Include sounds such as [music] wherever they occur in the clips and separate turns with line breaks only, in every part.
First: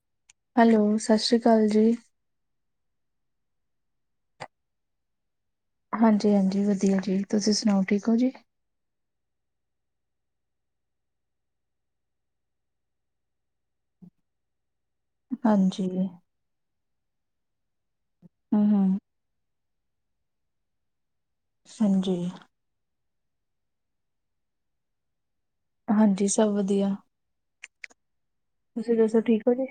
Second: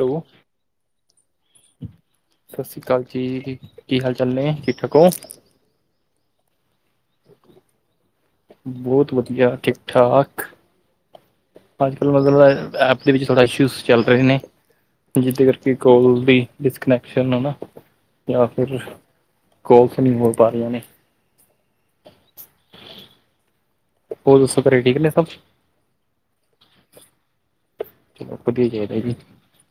Hello.
Hello ਸਤਿ ਸ਼੍ਰੀ ਅਕਾਲ ਜੀ
ਸਤਿ ਸ਼੍ਰੀ ਅਕਾਲ ਜੀ ਕੀ ਹਾਲ ਚਾਲ ਨੇ ਠੀਕ ਠਾਕ ਹੋ।
ਹਾਂਜੀ- ਹਾਂਜੀ। ਵਧੀਆ ਜੀ ਤੁਸੀਂ ਸੁਣਾਓ ਠੀਕ ਹੋ ਜੀ।
ਬਹੁਤ ਵਧੀਆ ਠੀਕ ਠਾਕ। ਅੱਜ ਕੱਲ੍ਹ ਮਤਲਬ ਐਪ ਦੇ ਵਿੱਚ ਥੋੜ੍ਹਾ ਇਸ਼ੂਜ਼ ਚੱਲ ਰਹੇ ਨੇ ਜਿਹਦੇ ਕਰਕੇ
ਹਾਂਜੀ,
ਕੋਲ ਵੀ ਡਿਸਕਨੈਕਸ਼ਨ ਹੈ ਨਾ ਜਾਂ ਫਿਰ
ਹੂੰ-ਹੂੰ,
ਕੋਲਸ ਨਹੀਂ ਹੋ ਪਾ ਰਹੀਆਂ ਨੇ।
ਹਾਂਜੀ।
ਉਹ ਦਸ ਘਰੇ ਠੀਕ ਨੇ ਸਭ।
ਹਾਂਜੀ। ਸਭ ਵਧੀਆ।
ਚਲੋ ਵਧੀਆ
ਤੁਸੀਂ
ਚਾਹੀਦਾ ਜੀ
ਦੱਸੋ ਠੀਕ ਹੋ ਜੇ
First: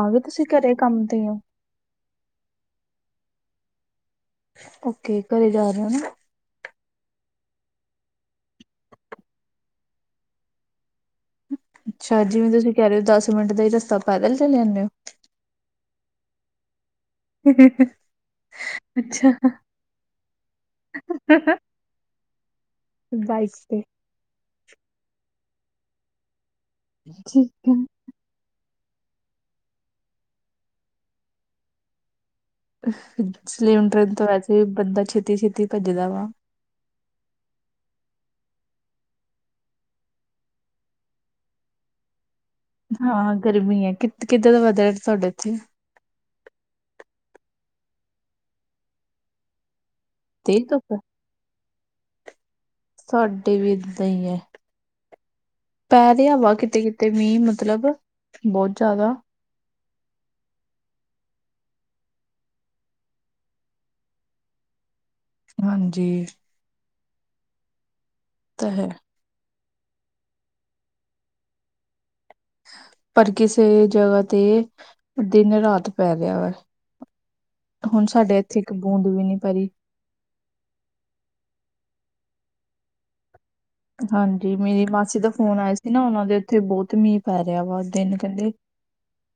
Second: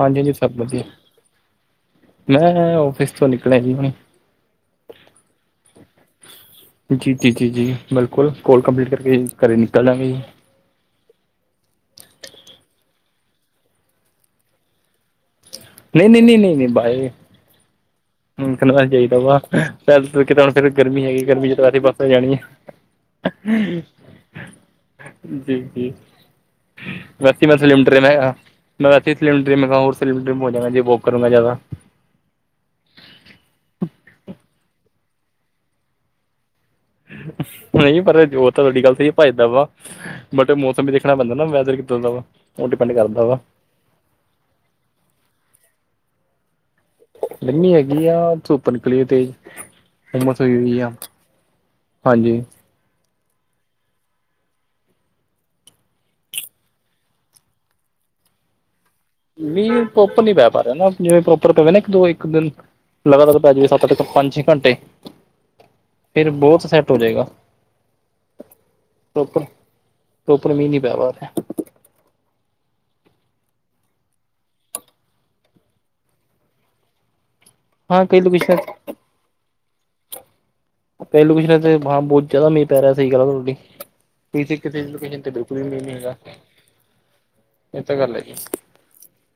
ਹਾਂਜੀ
ਆਗੇ
ਹਾਂਜੀ
ਤੁਸੀਂ
ਸਭ
ਘਰੇ
ਵਧੀਆ
ਕੰਮ ਤੇ ਹੋ।
ਮੈਂ ਆਫਿਸ ਤੋਂ ਨਿਕਲਿਆ ਸੀ ਹੁਣ।
ਓਕੇ ਘਰੇ ਜਾ ਰਹੇ ਹੋ ਨਾ।
ਜੀ- ਜੀ ਜੀ- ਜੀ ਬਿਲਕੁਲ ਕੋਲ ਕੰਪਲੀਟ ਕਰਕੇ ਘਰ ਨਿਕਲ ਜਾਗੇ ਜੀ
ਅੱਛਾ। ਜਿਵੇਂ ਤੁਸੀਂ ਕਹਿ ਰਹੇ ਹੋ ਦਸ ਮਿੰਟ ਦਾ ਹੀ ਰਸਤਾ ਪੈਦਲ ਚਲੇ ਜਾਂਦੇ ਹੋ।
ਨਹੀਂ- ਨਹੀਂ, ਨਹੀਂ ਨਹੀਂ, ਨਹੀਂ ਬਾਈ
[inaudible]
ਰੱਖਣਾ ਚਾਹੀਦਾ
ਅੱਛਾ,
ਵਾ ਪੈਲੈਸ ਫਿਰ ਗਰਮੀ ਹੈਗੀ ਗਰਮੀ ਜਦੋਂ ਵਾਪਸ ਬੱਸ ਜਾਣੀ ਆ।
ਬਾਈਕਸ ਤੇ ਠੀਕ ਹੈ।
[inaudible] [inaudible]
ਸਲੀਮ ਤ੍ਰਿਮ ਤੇ ਵੈਸੇ ਬੰਦਾ ਛੇਤੀ ਛੇਤੀ ਭੱਜਦਾ ਵਾ
ਨਹੀਂ ਪਰ ਉਹ ਤਾਂ ਤੁਹਾਡੀ ਗੱਲ ਤੇ ਭੱਜਦਾ ਵਾ। ਬਟ ਮੌਸਮ ਵੀ ਦੇਖਣਾ ਪੈਂਦਾ ਨਾ ਵੈਦਰ ਕਿੱਦਾਂ ਦਾ ਵਾ? ਉਹ ਡਿਪੈਂਡ ਕਰਦਾ
ਹਾਂ।
ਵਾ
ਗਰਮੀ ਹੈ ਕਿ ਕਿੱਦਾਂ ਦਾ ਵੈ ਦਾ ਤੁਹਾਡੇ ਇੱਥੇ
ਹੈਗੀ ਆ ਧੁਪ ਨਿਕਲੀ ਏ ਤੇ ਹੁਮਸ ਹੋਈ
ਤੇਜ਼
ਹੋਈ ਆ
ਧੁੱਪ ਹੈ?
ਹਾਂਜੀ।
ਸਾਡੇ ਵੀ ਏਦਾਂ ਈ ਐ। ਪੈ ਰਿਆ ਵਾ ਕਿਤੇ-ਕਿਤੇ ਮੀਂਹ ਮਤਲਬ ਬਹੀਤ ਜਾਦਾ।
ਮੀਂਹ ਪ੍ਰੋਪਰ ਨੀ ਪੈ ਪਾ ਰਿਆ ਨਾ ਜਿਵੇਂ ਪ੍ਰੋਪਰ ਪਵੇ ਨਾ ਇੱਕ ਦੋ ਇੱਕ ਦਿਨ। ਲਗਾਤਾਰ ਪੈ ਜਾਵੇ ਸੱਤ ਪੰਜ-ਛੇ ਘੰਟੇ
ਹਾਂਜੀ ਇਹ
ਫਿਰ ਬੋਤ ਸੈੱਟ ਹੋਜੇਗਾ
ਤਾਂ ਹੈ।
ਪ੍ਰੋਪਰ ਪ੍ਰੋਪਰ ਮੀਹ ਨਹੀਂ ਪੈ ਰਿਆ
ਪਰ ਕਿਸੇ ਜਗ੍ਹਾ ਤੇ ਦਿਨ ਰਾਤ ਪੈ ਰਿਆ ਵਾ
[unintelligible]
ਹੁਣ ਸਾਡੇ ਇੱਥੇ ਇੱਕ ਬੂੰਦ ਵੀ ਨੀ ਪੈਰੀ
ਪੇਲੂ ਕੁੱਛ ਨਾ ਤੇ ਹਾਂ ਬਾ ਬਹੁਤ ਜਾਦਾ ਮੀਂਹ ਪੈ ਰਿਹਾ ਸਈ ਗੱਲ ਆ ਥੋੜੀ।
ਹਾਂਜੀ। ਮੇਰੀ ਮਾਸੀ ਦਾ ਫੋਨ ਆਇਆ ਸੀ
ਹੈਗਾ
ਓਨਾ ਦੇ ਉਥੇ ਬਹੀਤ ਮੀਂਹ ਪੈ ਰਿਹਾ
ਇਹ
ਵਾ
ਤਾਂ ਗੱਲ
ਦਿਨ
ਹੈਗੀ।
ਕੈਂਦੇ।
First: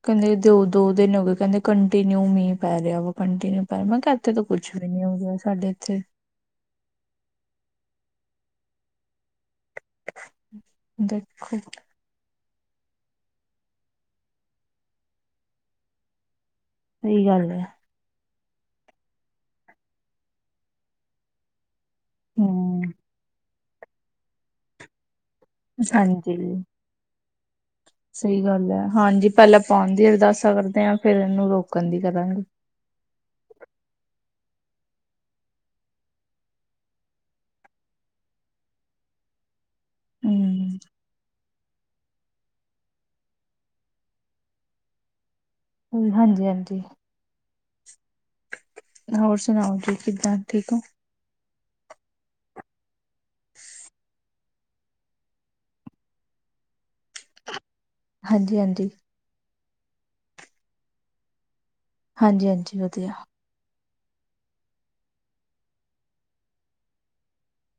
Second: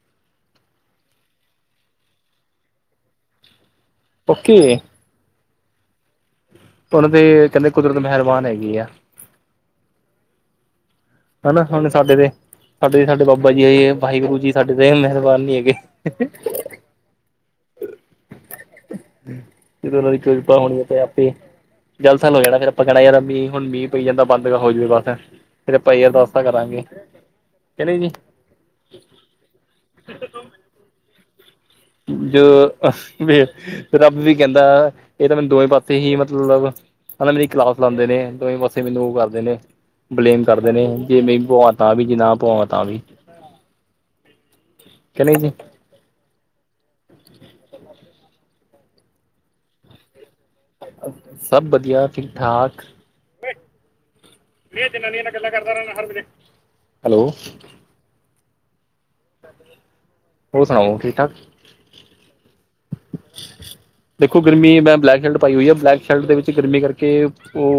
ਕੈਂਦੇ ਦੋ ਦਿਨ ਹੋਗੇ ਕੈਦੇ ਕੰਟੀਨਿਊ ਮੀਂਹ ਪੈ ਰਿਹਾ ਕੰਟੀਨਿਊ ਪੈ ਰਿਹਾ ਮੈਂ ਕ ਏਥੇ ਤਾਂ ਕੁੱਛ
ਓਕੇ
ਵੀ ਨੀ ਹੋਗਾ ਸਾਡੇ ਏਥੇ।
ਹੁਣ ਤੇ ਕੇਂਦੇ ਕੁਦਰਤ ਮਿਹਰਬਾਨ ਹੈਗੀ ਆ।
[inaudible]
ਹਨਾ ਹੁਣ ਸਾਡੇ ਤੇ ਸਾਡੇ- ਸਾਡੇ ਬਾਬਾ ਜੀ ਹੈ ਵਾਹਿਗੁਰੂ ਜੀ ਸਾਡੇ ਤਾਂ ਮਿਹਰਬਾਨ ਨੀ ਹੈਗੇ।
ਸਹੀ ਗੱਲ ਹੈ।
ਤੇ ਉਹਨਾਂ ਦੀ ਚਿੰਤਾ ਹੋਣੀ ਆ ਤੇ ਆਪੇ। ਜਲਥਲ ਹੋ ਜਾਣਾ ਫਿਰ
ਹਮ
ਆਪਾਂ ਕਹਿਣਾ ਯਾਰ ਮੀਂਹ ਪਈ ਜਾਂਦਾ ਬੰਦ ਹੋ ਜਾਵੇ ਬਸ। ਭਾਈ
ਹਾਂਜੀ
ਅਰਦਾਸਾਂ ਕਰਾਂਗੇ ਚਲੋ ਜੀ।
ਸਈ ਗੱਲ ਐ ਹਾਂਜੀ ਪੈਲਾਂ ਪੋਣ ਦੀ ਅਰਦਾਸਾ ਕਰਦੇ ਆ ਫੇਰ ਏਨੂੰ ਰੋਕਣ- ਦੀ ਕਰਾਂਗੇ
ਜੋ ਅ ਵੀ ਰੱਬ ਵੀ ਕੈਂਦਾ ਏ ਤਾਂ ਮੈਨੂੰ ਦੋਵੇਂ ਪਾਸੇ ਹੀ ਮਤਲਬ ਇਹ ਮੇਰੀ ਕਲਾਸ ਲਾਂਦੇ ਨੇ ਦੋਵੇਂ ਪਾਸੇ ਮੈਨੂੰ ਓ ਕਰਦੇ ਨੇ। ਬਲੇਮ ਕਰਦੇ ਨੇ
ਹੂੰ,
ਜੇ ਮੈ ਪਵਾ ਤਾਂ ਵੀ ਜੇ ਨਾ ਪਵਾਵਾ ਤਾਂ ਵੀ। ਕੇ ਨਈ ਜੀ।
ਹਾਂਜੀ-ਹਾਂਜੀ। ਹੋਰ ਸੁਣਾਓ ਜੀ ਕਿੱਦਾਂ ਠੀਕ ਓ?
ਸਭ ਵਧੀਆ, ਠੀਕ-ਠਾਕ।
[unintelligible]
ਕੇਡੀਆਂ ਜਨਾਨੀਆ ਨਾਲ ਗੱਲਾਂ ਕਰਦਾ ਰੈਂਦਾ ਹਰ ਵੇਲੇ, ਹੈਲੋ।
ਹਾਂਜੀ-ਹਾਂਜੀ।
ਹੋਰ ਸੁਣਾਓ ਠੀਕ-ਠਾਕ।
ਹਾਂਜੀ-ਹਾਂਜੀ, ਵਧੀਆ।
ਦੇਖੋ ਗਰਮੀ ਮੈਂ ਬਲੈਕ ਸ਼ਲਟ ਪਾਈ ਹੋਈ ਆ ਬਲੈਕ ਸ਼ਲਟ ਦੇ ਵਿੱਚ ਗਰਮੀ ਕਰਕੇ ਓ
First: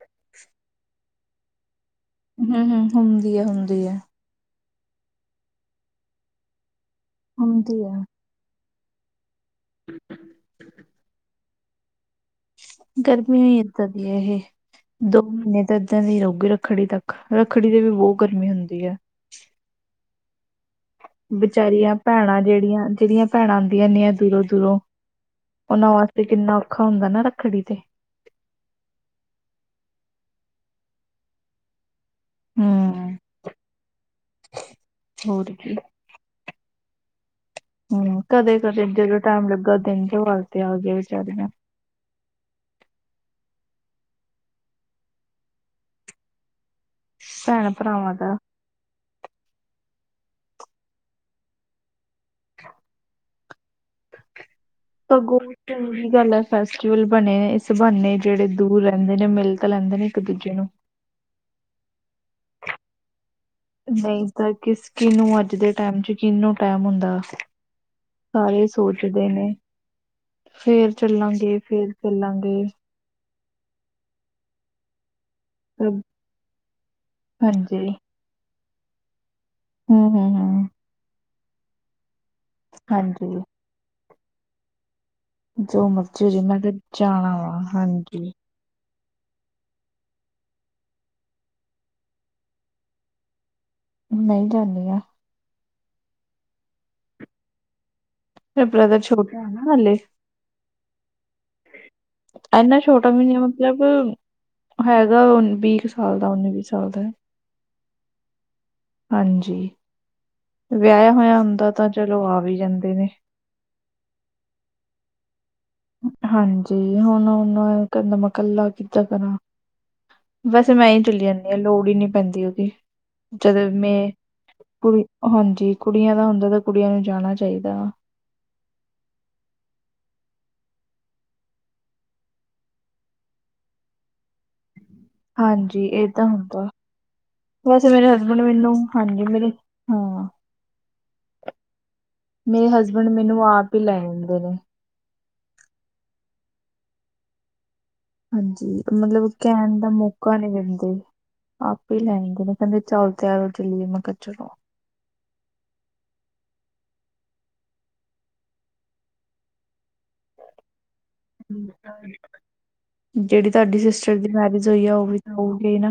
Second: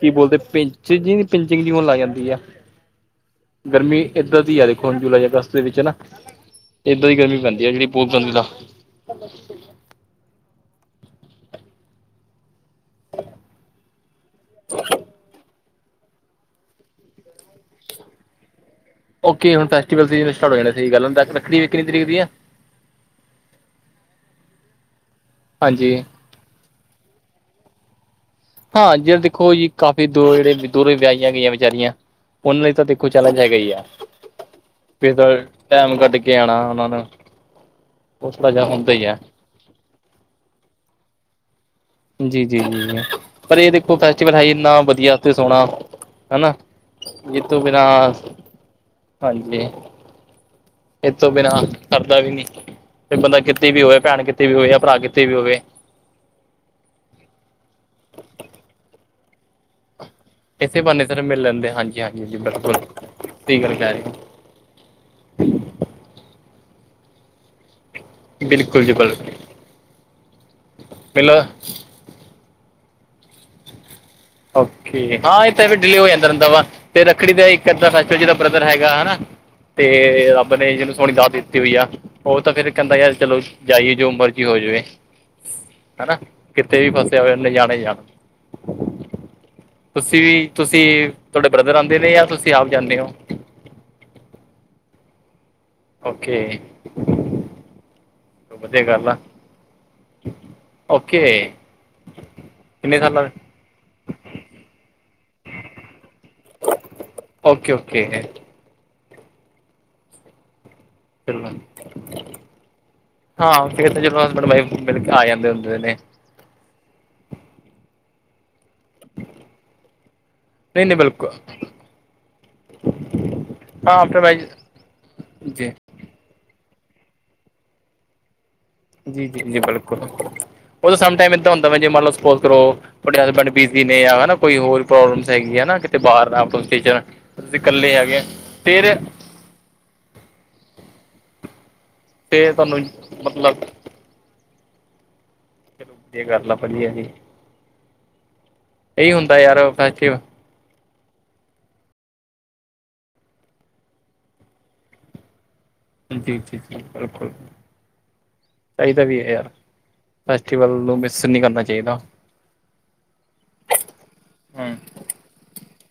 ਕੀ ਬੋਲਦੇ ਪਿੰਚ ਜੀ-ਪਿੰਚ ਜੀ ਹੋਣ ਲੱਗ ਜਾਂ ਗੀਆ
ਹਮ ਹਮ ਹੁੰਦੀ ਐ, ਹੁੰਦੀ ਐ।
ਗਰਮੀ ਏਦਾਂ ਦੀਆ ਦੇਖੋ ਹੁਣ ਜੁਲਾਈ, ਅਗਸਤ ਦੇ ਵਿੱਚ ਨਾ ਏਦਾਂ ਦੀ ਗਰਮੀ ਪੈਂਦੀ ਐ
ਹੁੰਦੀ
ਜੇੜੀ
ਆ,
ਪੋ ਦਾ
[unintelligible] ਗਰਮੀ ਇਹਦਾ ਦੀਹੀ ਹੈ ਇਹ ਦੋ ਮਹੀਨੇ ਐਦਾਂ ਦੀ ਰਹੂਗੀ ਰੱਖੜੀ ਤੱਕ, ਰੱਖੜੀ ਤੇ ਵੀ ਬੋ ਗਰਮੀ ਹੁੰਦੀ ਆ।
ਓਕੇ ਹੁਣ ਫੈਸਟੀਵਲ ਸੀਜ਼ਨ ਸਟਾਰਟ ਹੋ ਜਾਨੇ।
ਬੀਚਾਰੀਆਂ ਭੈਣਾਂ ਜੇਡੀਆਂ-ਜੇਡੀਆਂ ਪੈਣਾ ਅੰਦੀਆ ਨੀ ਏਨੀ ਦੂਰੋਂ-ਦੂਰੋਂ ਇਨਾਂ
ਹਾਂਜੀ
ਵਾਸਤੇ ਕਿੰਨਾ ਔਖਾ ਹੁੰਦਾ ਨਾ ਰੱਖੜੀ ਤੇ।
ਹਾਂ, ਜੇ ਦੇਖੋ ਜੀ ਕਾਫੀ ਦੂਰ ਜੇੜੇ ਦੂਰ ਵਿਆਈਆਂ ਗਈਆਂ ਵਿਚਾਰੀਆਂ। ਓਨਾਂ ਲਈ ਤਾਂ ਦੇਖੋ
ਹੂੰ,
ਚੈਲੇਂਜ ਹੈਗਾ ਈ ਆ ਫਿਰ
ਹੋਰ ਕੀ।
ਟਾਈਮ ਕੱਢ ਕੇ ਆਣਾ ਓਹਨਾ ਨੂੰ।
ਹੂੰ,
ਉਹ ਥੋੜਾ ਜਿਹਾ
ਕਦੇ-ਕਦੇ
ਹੁੰਦਾ ਹੀ ਹੈ
ਜਦੋਂ ਟੈਮ ਲੱਗਾ ਦਿਨ ਤੋਂਹਾਰ ਤੇ ਆਗੇ ਵਿਚਾਰੀਆਂ।
ਜੀ-ਜੀ ਪਰ ਏ ਦੇਖੋ ਫੈਸਟੀਵਲ ਹੈ ਹੀ ਇੰਨਾ ਵਧੀਆ ਤੇ ਸੋਣਾ ਹੈਨਾ। ਇਹ ਤੋ ਬਿਨਾਂ
ਭੈਣ-ਭਰਾਵਾਂ ਦਾ
ਹਾਂਜੀ। ਇਹ ਤੋ ਬਿਨਾਂ ਸਰਦਾ ਵੀ ਨੀ ਬੰਦਾ ਕਿੱਥੇ ਵੀ ਹੋਵੇ ਭੈਣ ਕਿੱਥੇ ਵੀ ਹੋਵੇ ਜਾਂ ਭਰਾ ਕਿੱਥੇ ਵੀ ਹੋਵੇ।
ਉਹੀ ਗੱਲ ਹੈ ਫੈਸਟੀਵਲ ਬਣੇਨੇ ਇਸ ਬਾਨੇ ਜਿਹੜੇ ਦੂਰ ਰਹਿੰਦੇ ਨੇ ਮਿਲ ਤਾਂ ਲੈਂਹਿੰਦੇ ਨੇ। ਦੂਜੇ ਨੂੰ
ਇਸੇ ਬੰਨੇ ਫਿਰ ਮਿਲ ਲੈਂਦੇ ਹਾਂਜੀ-ਹਾਂਜੀ, ਬਿਲਕੁਲ। ਸਹੀ ਗੱਲ ਕਹਿ ਰਹੇ
ਨਹੀਂ,
ਹੋ
ਤਾਂ ਕਿਸੀ ਨੂੰ ਅੱਜ ਦੇ ਟਾਈਮ ਚ ਕਿਹਨੂੰ ਟਾਈਮ ਹੁੰਦਾ? ਸਾਰੇ
ਬਿਲਕੁਲ ਜੀ
ਸੋਚਦੇ
ਬਿਲਕੁਲ
ਨੇ, ਫੇਰ
ਮਿਲੋ
ਚੱਲਾਂਗੇ, ਫੇਰ ਚੱਲਾਂਗੇ।
ਓਕੇ, ਹਾਂ ਇਹ ਤਾਂ ਵੀ ਡਿਲੇ
ਸਭ
ਹੋ ਜਾਂਦਾ ਰਹਿੰਦਾ ਵਾ ਤੇ ਰੱਖੜੀ ਦਾ ਇੱਕ
ਹਾਂਜੀ
ਇਏਧਾਂ ਫੈਸ ਫਿਰ ਜਿਹੜਾ ਬ੍ਰਦਰ ਹੈਗਾ ਹੈਨਾ ਤੇ
ਹੂੰ ਹੂੰ
ਰੱਬ
ਹੂੰ
ਨੇ ਜਿਹਨੂੰ ਸੋਹਣੀ ਦਾਤ ਦਿੱਤੀ ਹੋਈ ਆ। ਉਹ ਤਾਂ ਫੇਰ ਕਹਿੰਦਾ ਯਾਰ
ਹਾਂਜੀ
ਚਲੋ ਜਾਈਏ ਜੋ ਮਰਜ਼ੀ ਹੋ ਜਾਵੇ।
ਜੋ
ਹੈਨਾ
ਮਰਜ਼ੀ ਹੋ ਜੇ ਮੈਂ ਤਾਂ
ਕਿਤੇ ਵੀ ਫਸਿਆ ਹੋਵੇ ਉਹਨੇ
ਵਾ
ਜਾਣਾ ਹੀ ਜਾਣਾ।
ਹਾਂਜੀ
ਤੁਸੀਂ ਵੀ ਤੁਸੀਂ ਤੁਹਾਡੇ ਬ੍ਰਦਰ ਆਉਂਦੇ ਨੇ ਜਾਂ ਤੁਸੀਂ ਆਪ ਜਾਂਦੇ ਹੋ।
ਮੈ ਹੀਂ ਜਾਂਨਿਆਂ।
ਓਕੇ।
ਤੇ
ਵਧੀਆ
ਬ੍ਰਦਰ
ਗੱਲ ਆ
ਛੋਟਾ ਹੈਨਾ ਹਲੇ।
ਓਕੇ।
ਇੰਨਾ
ਕਿੰਨੇ
ਛੋਟਾ ਵੀ
ਸਾਲਾਂ
ਨਹੀਂ ਮਤਲਬ। ਹੈਗਾ ਵੀਹ ਕੁ ਸਾਲ ਦਾ ਉੱਨੀ-ਵੀਹ ਸਾਲ ਦਾ।
ਓਕੇ-ਓਕੇ ਹੈ।
ਹਾਂਜੀ, ਵਿਆਇਆ ਹੋਇਆ
ਚਲੋ
ਹੁੰਦਾ ਤਾਂ ਚਲੋ ਆ ਵੀ ਜਾਂਦੇ ਨੇ।
ਹਾਂ, ਫੇਰ ਤਾਂ ਚਲੋ ਹਸਬੈਂਡ-ਵਾਈਫ ਮਿਲ ਕੇ ਆ ਜਾਂਦੇ ਹੁੰਦੇ ਨੇ।
ਹਾਂਜੀ, ਹੁਣ ਓਨੂੰ ਕੈਂਹਿਦਾ ਮੈਂ ਕੱਲਾ ਕਿੱਦਾਂ ਕਰਾਂ? ਵੈਸੇ
ਨਹੀਂ
ਮੈਂ
ਨਹੀਂ
ਈ ਚੁੱਲੀ
ਬਿਲਕੁਲ
ਜਾਂਨੀ ਆ ਲੋੜ ਈ ਨੀ ਪੈਂਦੀ ਓਦੀ। ਜਦੋਂ
ਹਾਂ
ਮੈਂ
ਆਫਟਰ ਮੈਰਿਜ
ਕੁੜੀ
ਜੀ
ਹਾਂਜੀ, ਕੁੜੀਆਂ ਦਾ ਹੁੰਦਾ ਤਾਂ ਕੁੜੀਆਂ ਨੂੰ ਜਾਣਾ ਚਾਹੀਦਾ ਵਾ।
ਜੀ-ਜੀ-ਜੀ, ਬਿਲਕੁਲ। ਉਹ ਸਮ ਟਾਈਮ ਇੱਦਾਂ ਹੁੰਦਾ ਵ ਜੇ ਮੰਨ ਲੋ ਸਪੋਜ ਕਰੋ, ਤੁਹਾਡੇ ਹਸਬੈਂਡ ਬਿਜ਼ੀ ਨੇ, ਯਾ ਨਾ ਕੋਈ ਹੋਰ। ਪ੍ਰੋਬਲਮ ਸਹੀ ਹੈਗੀ ਆ ਨਾ,
ਹਾਂਜੀ
ਕਿਤੇ
ਏਦਾਂ
ਬਾਹਰ ਨਾ ਆਪ
ਹੁੰਦਾ
ਅਸੀਂ
ਵੈਸੇ
ਇਕੱਲੇ
ਮੇਰੇ
ਹੈਗੇ ਆ,
ਹਸਬੈਂਡ ਮੈਨੂੰ
ਫਿਰ
ਹਾਂਜੀ ਮੇਰੀ। ਹਾਂ
ਤੇ
ਮੇਰੇ
ਤੁਹਾਨੂੰ
ਹਸਬੈਂਡ, ਮੈਨੂੰ
ਮਤਲਬ
ਆਪ ਹੀ ਲੈ ਆਦੇ ਨੇ
ਚਲੋ ਵਧੀਆ ਗੱਲ ਆ, ਵਧੀਆ ਜੀ।
ਹਾਂਜੀ,
ਇਹੀ
ਮਤਲਬ
ਹੁੰਦਾ ਯਾਰ
ਕਹਿਣ ਦਾ
ਫੈਸਟੀਵਲ
ਮੌਕਾ ਨਹੀਂ ਦਿੰਦੇ। ਆਪ ਹੀ ਲੈਗੇ ਨਾ, ਕਹਿੰਦੇ ਚਲ ਤਿਆਰ ਹੋ ਚੱਲਿਏ, ਮੈਂ ਕੇਹਾ ਚਲੇ।
ਜੀ ਜੀ ਜੀ ਰੱਖੋ ਰੱਖੋ ਚਾਹੀਦਾ ਵੀ ਹੈ ਯਾਰ, ਫੈਸਟੀਵਲ ਨੂੰ ਮਿਸ। ਨਹੀਂ ਕਰਨਾ ਚਾਹੀਦਾ
ਜਿਹੜੀ ਤੁਹਾਡੀ ਸਿਸਟਰ ਦੀ ਮੈਰਿਜ
ਹੂੰ
ਹੋਈ ਆ, ਉਹ ਵੀ ਤਾਂ ਹੋਊਗੀ ਨਾ।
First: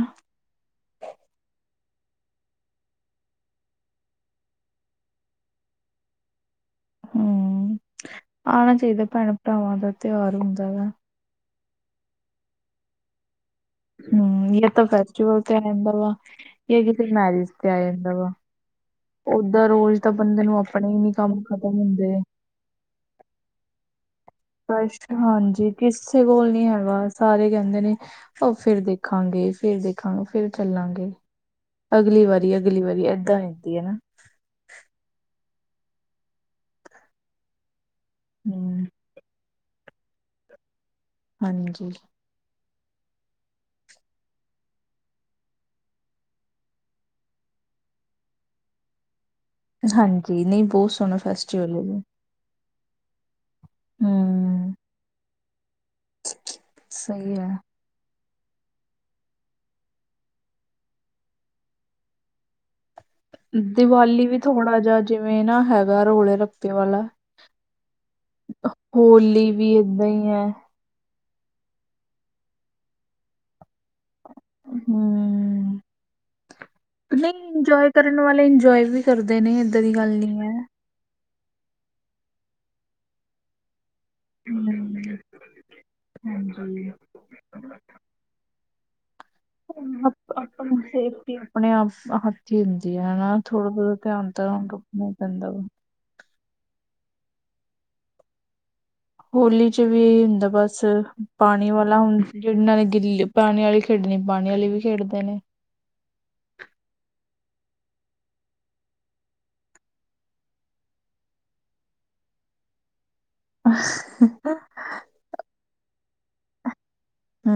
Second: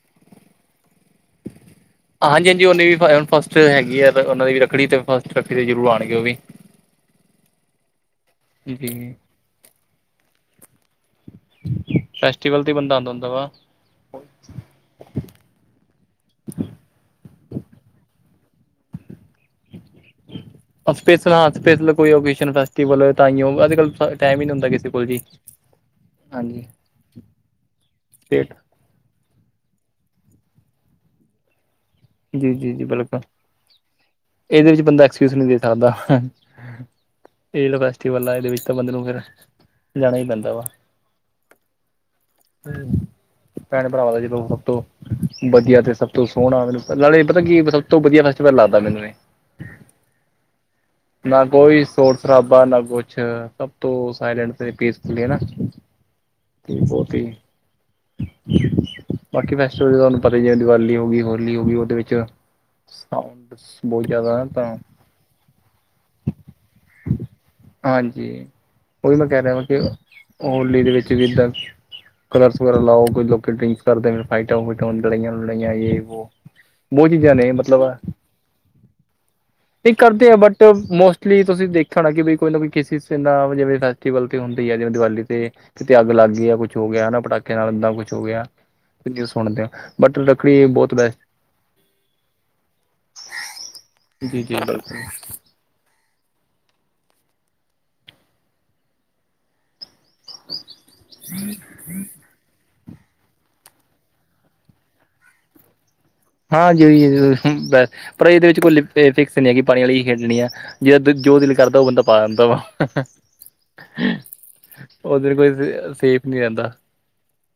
ਹਾਂਜੀ ਹਾਂਜੀ ਉਹਨੇ ਵੀ ਪਾਯਾ, ਹੁਣ ਫਸਟ ਹੈਗੀ ਹੈ ਉਹ ਦੀ ਵੀ ਰੱਖੜੀ, ਤੇ ਫਸਟ ਰੱਖੜੀ ਤੇ ਜ਼ਰੂਰ ਆਉਣਗੇ ਉਹ ਵੀ।
ਹੂ, ਆਣਾ ਚਾਹੀਦਾ
ਜੀ
ਭੈਣ ਭਰਾਵਾਂ ਦਾ ਤਿਉਹਾਰ ਹੁੰਦਾ ਵੈ।
ਫੈਸਟੀਵਲ ਤੇ ਹੀ, ਬੰਦਾ ਆਉਦਾ ਹੁੰਦਾ ਵਾ।
ਹੂ, ਇਹ ਤਾਂ ਫੈਸਟੀਵਲ ਤੇ ਆ ਜਾਂਦਾ ਵ, ਯ ਕਿਤੇ ਮੈਰਿਜ ਤੇ ਆ ਜਾਂਦਾ ਵ। ਉਦਾਂ, ਰੋਜ਼ ਤਾਂ ਬੰਦੇ ਨੂੰ। ਆਪਣੇ ਹੀ ਨੀ
ਸਪੈਸ਼ਲ
ਕੰਮ
ਹਾਂ
ਖਤਮ
ਸਪੈਸ਼ਲ ਕੋਈ
ਹੁੰਦੇ
ਔਕੇਸ਼ਨ ਫੈਸਟੀਵਲ ਹੋਵੇ ਤਾਂ ਹੀ ਹੋ, ਅੱਜ ਕਲ।
ਕਸ਼ਟ, ਹਾਂਜੀ ਕਿਸੇ ਕੋਲ
ਹਾਂਜੀ
ਨੀ ਹੈਗਾ, ਸਾਰੇ ਕਹਿੰਦੇ ਨੇ ਉਹ
ਸਟੇਟ
ਫਿਰ ਦੇਖ ਦੇਖਾਂਗੇ, ਫਿਰ ਦੇਖਾਂਗੇ, ਫਿਰ ਚੱਲਾਂਗੇ। ਅਗਲੀ
ਜੀ
ਵਾਰੀ,
ਜੀ
ਅਗਲੀ
ਜੀ
ਵਾਰੀ,
ਬਿਲਕੁਲ
ਏਦਾਂ ਹੁੰਦੀ ਹੈ ਨਾ।
ਇਹਦੇ ਵਿੱਚ ਬੰਦਾ ਐਕਸਕਿਊਜ ਨਹੀਂ ਦੇ ਸਕਦਾ, ਇਹ ਲੋ ਏਹ ਬੰਦਾ, ਇਹਦੇ ਵਿੱਚ ਤਾਂ
ਹੂੰ
ਬੰਦੇ ਨੂੰ ਫਿਰ, ਜਾਣਾ ਹੀ ਪੈਂਦਾ ਵਾ।
ਹਾਂਜੀ।
ਭੈਣ ਭਰਾਵਾਂ ਦਾ ਜਦੋਂ, ਸਭ ਤੋਂ ਵਧੀਆ ਤੇ ਸਭ ਤੋਂ ਸੋਹਣਾ, ਮੈਂਨੂੰ ਨਾਲੇ ਪਤਾ ਕੀ ਐ, ਸਭ ਤੋਂ ਵਧੀਆ ਫੈਸਟੀਵਲ ਲਗਦਾ ਮੈਨੂੰ ਇਹ।
ਹਾਂਜੀ, ਨਹੀਂ ਬਹੁਤ ਸੋਹਣਾ ਫੈਸਟੀਵਲ ਵੇ।
ਸਰਾਬਾ ਨਾ ਕੁਛ, ਸਭ ਤੋਂ ਸਾਇਲੈਂਟ ਤੇ
ਹੂੰ
ਪੀਸਫੁਲੀ ਹੈਨਾ ਤੇ ਬਹੁਤੀ
ਸਹੀ ਹੈ
ਬਾਕੀ ਫੈਸਟੀਵਲ ਤੁਹਾਨੂੰ ਪਤਾ ਹੀ ਹੈ, ਜਿਵੇਂ ਦੀਵਾਲੀ ਹੋ ਗਈ ਹੋਲੀ ਹੋ ਗਈ, ਉਹਦੇ ਵਿੱਚ ਸਾਊਂਡ ਬਹੁਤ
ਦੀਵਾਲੀ ਵੀ
ਜ਼ਿਆਦਾ ਤਾਂ
ਥੋੜ੍ਹਾ ਜਿਹਾ ਜਿਵੇਂ ਨਾ ਹੈਗਾ, ਰੋਲੇ ਰੱਪੇ ਵਾਲਾ।
ਹਾਂਜੀ, ਉਹੀ ਮੈਂ ਕਹਿ
ਹੋਲੀ
ਰਿਹਾ ਵਾਂ,
ਵੀ
ਕਿ
ਏਦਾਂ ਹੀ ਹੈ
ਹੋਲੀ ਦੇ ਵਿੱਚ ਵੀ ਇਦਾਂ ਕਲਰ੍ਸ ਵਗੈਰਾ ਲਾਓ, ਕੁਝ ਲੋਕ ਡਰਿੰਕਸ ਕਰਦੇ ਨੇ। ਆਈਟਾਂ ਲੂਇਟਾਂ, ਹੁਣ ਲੜਾਈਆਂ ਲੜਿਆਂ
ਹਮ
ਏ ਵੋ। ਬਹੁਤ
ਨਹੀਂ
ਚੀਜ਼ਾਂ ਨੇ ਮਤਲਬ
ਇੰਜੋਏ ਕਰਨ ਵਾਲੇ, ਇੰਜੋਏ ਵੀ ਕਰਦੇ ਨੇ। ਦੀ
ਨਹੀਂ
ਗੱਲ
ਕਰਦੇ ਆ,
ਹੈ
ਬਟ ਮੋਸਟਲੀ ਤੁਸੀਂ ਦੇਖਿਆ ਹੋਣਾ, ਕਿ ਵੀ ਕੋਈ ਨਾ ਕੋਈ ਕਿਸੇ ਨਾਲ, ਜਿਵੇ ਫੈਸਟੀਵਲ ਤੇ ਹੁੰਦੀ ਆ, ਜਿਵੇਂ
ਹਮ,
ਦੀਵਾਲੀ ਤੇ ਕਿਤੇ ਅੱਗ ਲੱਗ ਗਈ ਆ ਕੁਛ ਹੋ
ਹਾਂਜੀ
ਗਿਆ ਨਾ, ਪਟਾਕੇਆਂ ਨਾਲ ਇੱਦਾਂ ਕੁਛ ਹੋ ਗਿਆ। ਸੁਣਦੇ ਆ, ਬਟ
ਆਪ-
ਰੱਕੜੀ
ਆਪਣੀ
ਬਹੁਤ ਬੈਸਟ
ਸੇਫਟੀ ਆਪਣੇ ਆਪ ਹੱਥ ਹੀ ਹੁੰਦੀ ਆ ਹੈਨਾ, ਥੋੜਾ ਬ ਧਿਆਨ
ਜੀ
ਤਾਂ
ਜੀ ਬਿਲਕੁਲ
ਰਖਣਾ ਹੀ ਪੈਂਦਾ ਵੈ। ਹੋਲੀ ਚ ਵੀ ਹੁੰਦਾ ਬਸ, ਪਾਣੀ ਵਾਲਾ ਹੁੰ ਜਿਨਾਂ ਨੇ ਗਿੱਲੀ, ਪਾਣੀ ਵਾਲੀ ਖੇਡਣੀ, ਪਾਣੀ ਵਾਲੀ ਵੀ ਖੇਡਦੇ ਨੇ।
ਹਾਂਜੀ ਬਸ ਪਰ, ਇਹਦੇ ਵਿੱਚ ਕੋਈ ਫਿਕਸ ਨਹੀਂ ਹੈਗੀ, ਪਾਣੀ ਵਾਲੀ ਹੀ ਖੇਡਣੀ ਆ। ਜਿਦਾ ਜੋ ਦਿਲ ਕਰਦਾ, ਉਹ ਬੰਦਾ ਪਾ ਦਿੰਦਾ ਵਾ
[inaudible]
ਉਹ ਦਿਨ ਕੋਈ ਸੇਫ ਨਹੀਂ ਰਹਿੰਦਾ
ਹੂ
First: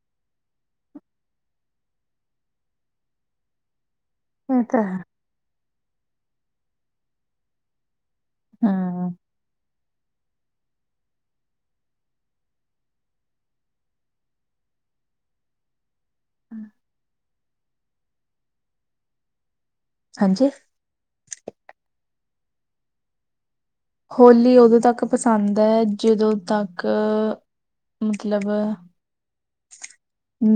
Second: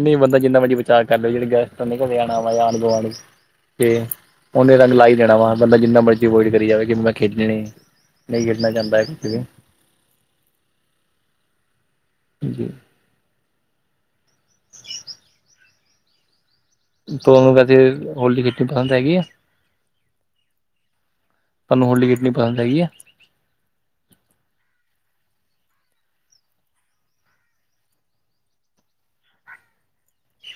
ਨਹੀ ਬੰਦਾ ਜਿੰਨਾ ਮਰਜ਼ੀ ਵਿਚਚਾਰ ਕਰ ਲੇ, ਜਿਹੜੇ ਗੈਸਟਾਂ ਨੇ ਘਰੇ ਆਉਣਾ, ਮਤਲਬ ਆਲੇ ਦੁਆਲੇ, ਤੇ
ਇਹ
ਉਹਨੇ
ਤਾਂ
ਰੰਗ
ਹੈ
ਲਾਈ ਦੇਣਾ ਵਾ, ਬੰਦਾ ਜਿੰਨਾ ਮਰਜ਼ੀ ਅਵੋਇਡ ਕਰੀ ਜਾਵੇ, ਕਿ ਮੈਂ ਖੇਡਣੇ ਨਹੀਂ ਗਿਰਨਾ ਚਾਹੁੰਦਾ ਹੈ
ਹਮ
ਕੁਛ ਵੀ। ਜੀ।
ਹਮ [unintelligible]
ਤੁਹਾਨੂੰ ਵੈਸੇ, ਹੋਲੀ ਪਸੰਦ ਹੈਗੀ ਐ।
ਹਾਂਜੀ
ਤੁਹਾਨੂੰ ਹੋੌਲੀ ਖੇਡਣੀ ਪਸੰਦ ਹੈਗੀ ਹੈ
ਹੋਲੀ ਉਦੋਂ ਤੱਕ ਪਸੰਦ ਹੈ ਜਦੋਂ ਤੱਕ ਮਤਲਬ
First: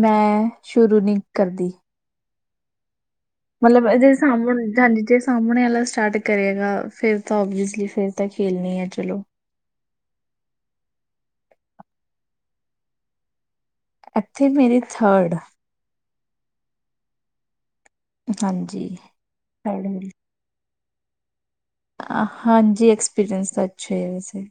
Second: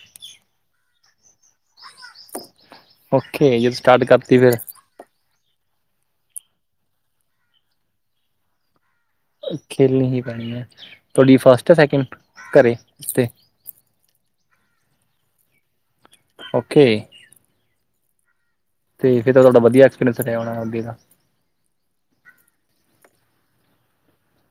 ਮੈਂ ਸ਼ੁਰੂ ਨੀ ਕਰਦੀ
ਓਕੇ ਜਦੋਂ
ਮਤਲਬ
ਸਟਾਰਟ
ਇਹਦੇ
ਕਰਤੀ ਫਿਰ
ਸਾਹਮਣੇ ਜਾਂ ਜ ਸਾਹਮਣੇ ਵਾਲਾ ਸਟਾਰਟ ਕਰੇਗਾ ਫੇਿਰ ਤਾਂ ਓਬਸ ਫਿਰ ਤਾਂ ਖੇਲਣੀ ਆ ਚਲੋ
ਖੇਲਣੀ ਹੀ ਪੈਣੀ ਹੈ ਤੁਹਾਡੀ ਫਸਟ ਹੈ ਸੈਕਿੰਡ ਘਰ ਉਤੇ
ਇੱਥੇ ਮੇਰੀ ਥਰਡ
ਓਕੇ
ਹਾਂਜੀ
ਤੇ ਫਿਰ ਤੁਹਾਡਾ ਵਧੀਆ
ਥਰਡ
ਐਕਪਰੀਅੰਸ ਰਿਹਾ ਉਹਣਾੱਗੇ ਦਾ
ਹਾਂਜੀ ਐਕਸਪੀਰੀਅੰਸ ਤਾਂ ਅੱਛਾ ਹੈ ਵੈਸੇ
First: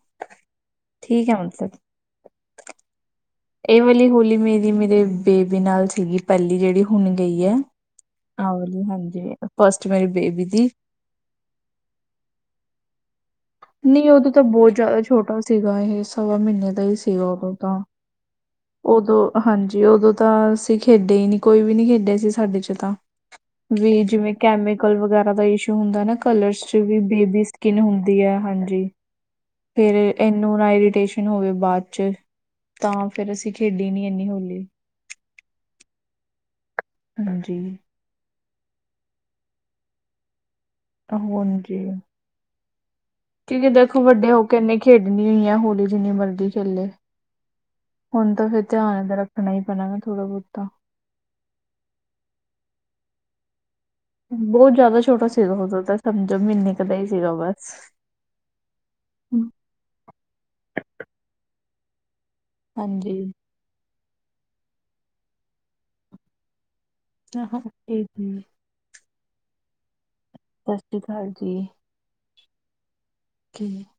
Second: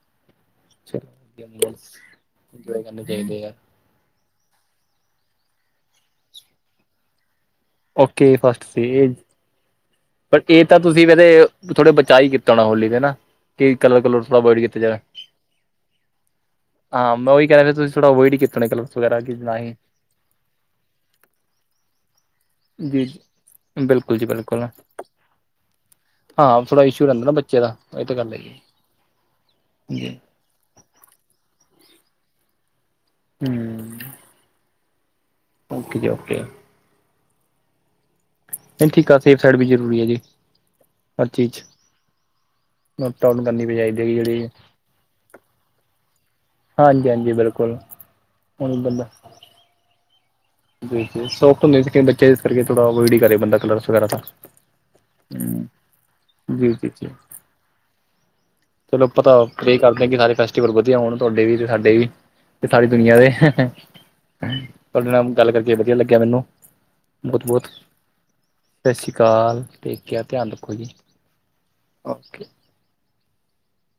ਠੀਕ ਹੈ
ਗੇ
ਮਤਲਬ
ਇੰਜੋਏ ਕਰਨੇ ਚਾਹੀਦੇ ਆ
ਇਹ ਵਾਲੀ ਹੋਲੀ ਮੇਰੀ ਮੇਰੇ ਬੇਬੀ ਨਾਲ ਸੀਗੀ ਪਹਿਲੀ ਜਿਹੜੀ ਹੁਣ ਗਈ ਹੈ
ਓਕੇ
ਆਹ
ਫਸਟ
ਵਾਲੀ
ਸੀ ਇਹ
ਹਾਂਜੀ ਫਸਟ ਮੇਰੀ
ਪਰ
ਬੇਬੀ ਦੀ
ਤਾਂ ਤੁਸੀਂ ਵੀ ਫਿਰ ਥੋੜੇ ਬਚਾ ਹੀ ਕੀਤਾ ਹੋਣਾ ਹੋਲੀ ਦੇ ਨਾ ਕਿ ਕਲਰ
ਨਹੀਂ
ਕਲਰ
ਉਦੋਂ
ਥੋੜਾ
ਤਾਂ
ਅਵੋਇਡ
ਬਹੁਤ
ਕੀਤਾ ਜਾਵੇ
ਜ਼ਿਆਦਾ ਛੋਟਾ ਸੀਗਾ ਇਹ ਸਵਾ ਮਹੀਨੇ ਦਾ ਹੀ
ਹਾਂ
ਸੀਗਾ
ਮੈਂ ਉਹੀ
ਉਦੋਂ
ਕਹਿ ਰਿਹਾ
ਤਾਂ
ਤੁਸੀਂ ਥੋੜਾ ਅਵੋਇਡ ਹੀ ਕੀਤੇ ਨੇ ਕਲਰਸ ਵਗੈਰਾ ਕਿ
ਉਦੋਂ
ਨਾ ਹੀ
ਹਾਂਜੀ ਉਦੋਂ ਤਾਂ ਅਸੀਂ ਖੇਡੇ ਹੀ ਨਹੀਂ ਕੋਈ ਵੀ ਨਹੀਂ ਖੇਡੇ ਸੀ ਸਾਡੇ ਚ ਤਾਂ
ਜੀ ਜੀ
ਵੀ
ਬਿਲਕੁਲ ਜੀ
ਜਿਵੇਂ
ਬਿਲਕੁਲ
ਕੈਮੀਕਲ ਵਗੈਰਾ ਦਾ ਇਸ਼ੂ ਹੁੰਦਾ ਨਾ ਕਲਰਸ
ਹਾਂ
ਚ
ਥੋੜਾ
ਵੀ
ਇਸ਼ੂ ਰਹਿੰਦਾ ਨਾ
ਬੇਬੀ
ਬੱਚੇ ਦਾ
ਸਕਿਨ
ਇਹ ਤਾਂ
ਹੁੰਦੀ
ਗੱਲ
ਹੈ
ਹੈਗੀ
ਹਾਂਜੀ ਫਿਰ
ਜੀ
ਇਹਨੂੰ ਨਾ ਇਰੀਟੇਸ਼ਨ ਹੋਵੇ ਬਾਅਦ ਚ ਤਾਂ ਫੇਿਰ ਅਸੀਂ ਖੇਡੀ
ਹਮ
ਨੀ ਇੰਨੀ ਹੋਲੀ
ਓਕੇ ਜੀ ਓਕੇ
ਹਾਂਜੀ
ਨਹੀਂ ਠੀਕ ਆ ਸੇਫ ਸਾਈਡ ਵੀ ਜ਼ਰੂਰੀ ਹੈ ਜੀ [unintelligible] ਹਰ ਚੀਜ਼
ਹਾਂਜੀ
ਨੋਟ ਡਾਊਨ
ਕਿ
ਕਰਨੀ
ਜੀ
ਵੀ
ਦੇਖੋ
ਚਾਹੀਦੀ ਹੈਗੀ
ਵੱਡੇ
ਜਿਹੜੀ
ਹੋਕੇ ਏਨੇ ਖੇਡਣੀ ਹੋਈ ਏ ਹੋਲੀ ਜਿੰਨੀ ਮਰਜ਼ੀ ਚਲੇ
ਹਾਂਜੀ ਹਾਂਜੀ ਬਿਲਕੁਲ
ਹੁਣ ਤਾਂ ਫੇਰ ਧਿਆਨ ਤਾਂ ਰੱਖਣਾ ਈ ਪੈਣਾ ਨਾ ਥੋੜਾ ਬੋਤਾ
ਜ ਸੌਕ ਹੁੰਦੇ ਸੀ ਕਿ ਬੱਚੇ ਇਸ ਕਰਕੇ ਥੋੜਾ, ਅਵੋਇਡ ਈ ਕਰੇ ਬੰਦਾ ਕਲਰ ਵਗੈਰਾ ਤਾਂ
ਬੋਤ ਜ਼ਾਦਾ ਛੋਟਾ ਸੀਗਾ
ਹਮ
ਉਹਦਾ ਸਮਝੋ
ਜੀ
ਮੈਨੇ
ਜੀ
ਕਦਾ ਹੀ
ਜੀ
ਸੀਗਾ ਬਸ
ਚਲੋ ਪਤਾ ਪ੍ਰੇ ਕਰਦੇ ਆ ਕਿ ਸਾਰੇ ਫੈਸਟੀਵਲ ਵਧੀਆ ਹੋਣ ਤੁਹਾਡੇ ਵੀ ਤੇ ਸਾਡੇ ਵੀ ਤੇ ਸਾਰੀ ਦੁਨੀਆਂ
ਹਾਂਜੀ
ਦੇ ਤੁਹਾਡੇ ਨਾਲ ਗੱਲ ਕਰਕੇ ਵਧੀਆ ਲੱਗਿਆ ਮੈਨੂੰ
ਹਹ ਹਾਂ [unintelligible]
ਸਸ਼ ਸੀ ਕਾਲ [unintelligible] ਠੇਕ ਕੇਰ ਧਿਆਨ ਰੱਖੋ
ਸਤਿ
ਜੀ
ਸ੍ਰੀ ਅਕਾਲ
ਓਕੇ
ਕਿਹੀਂ [inaudible]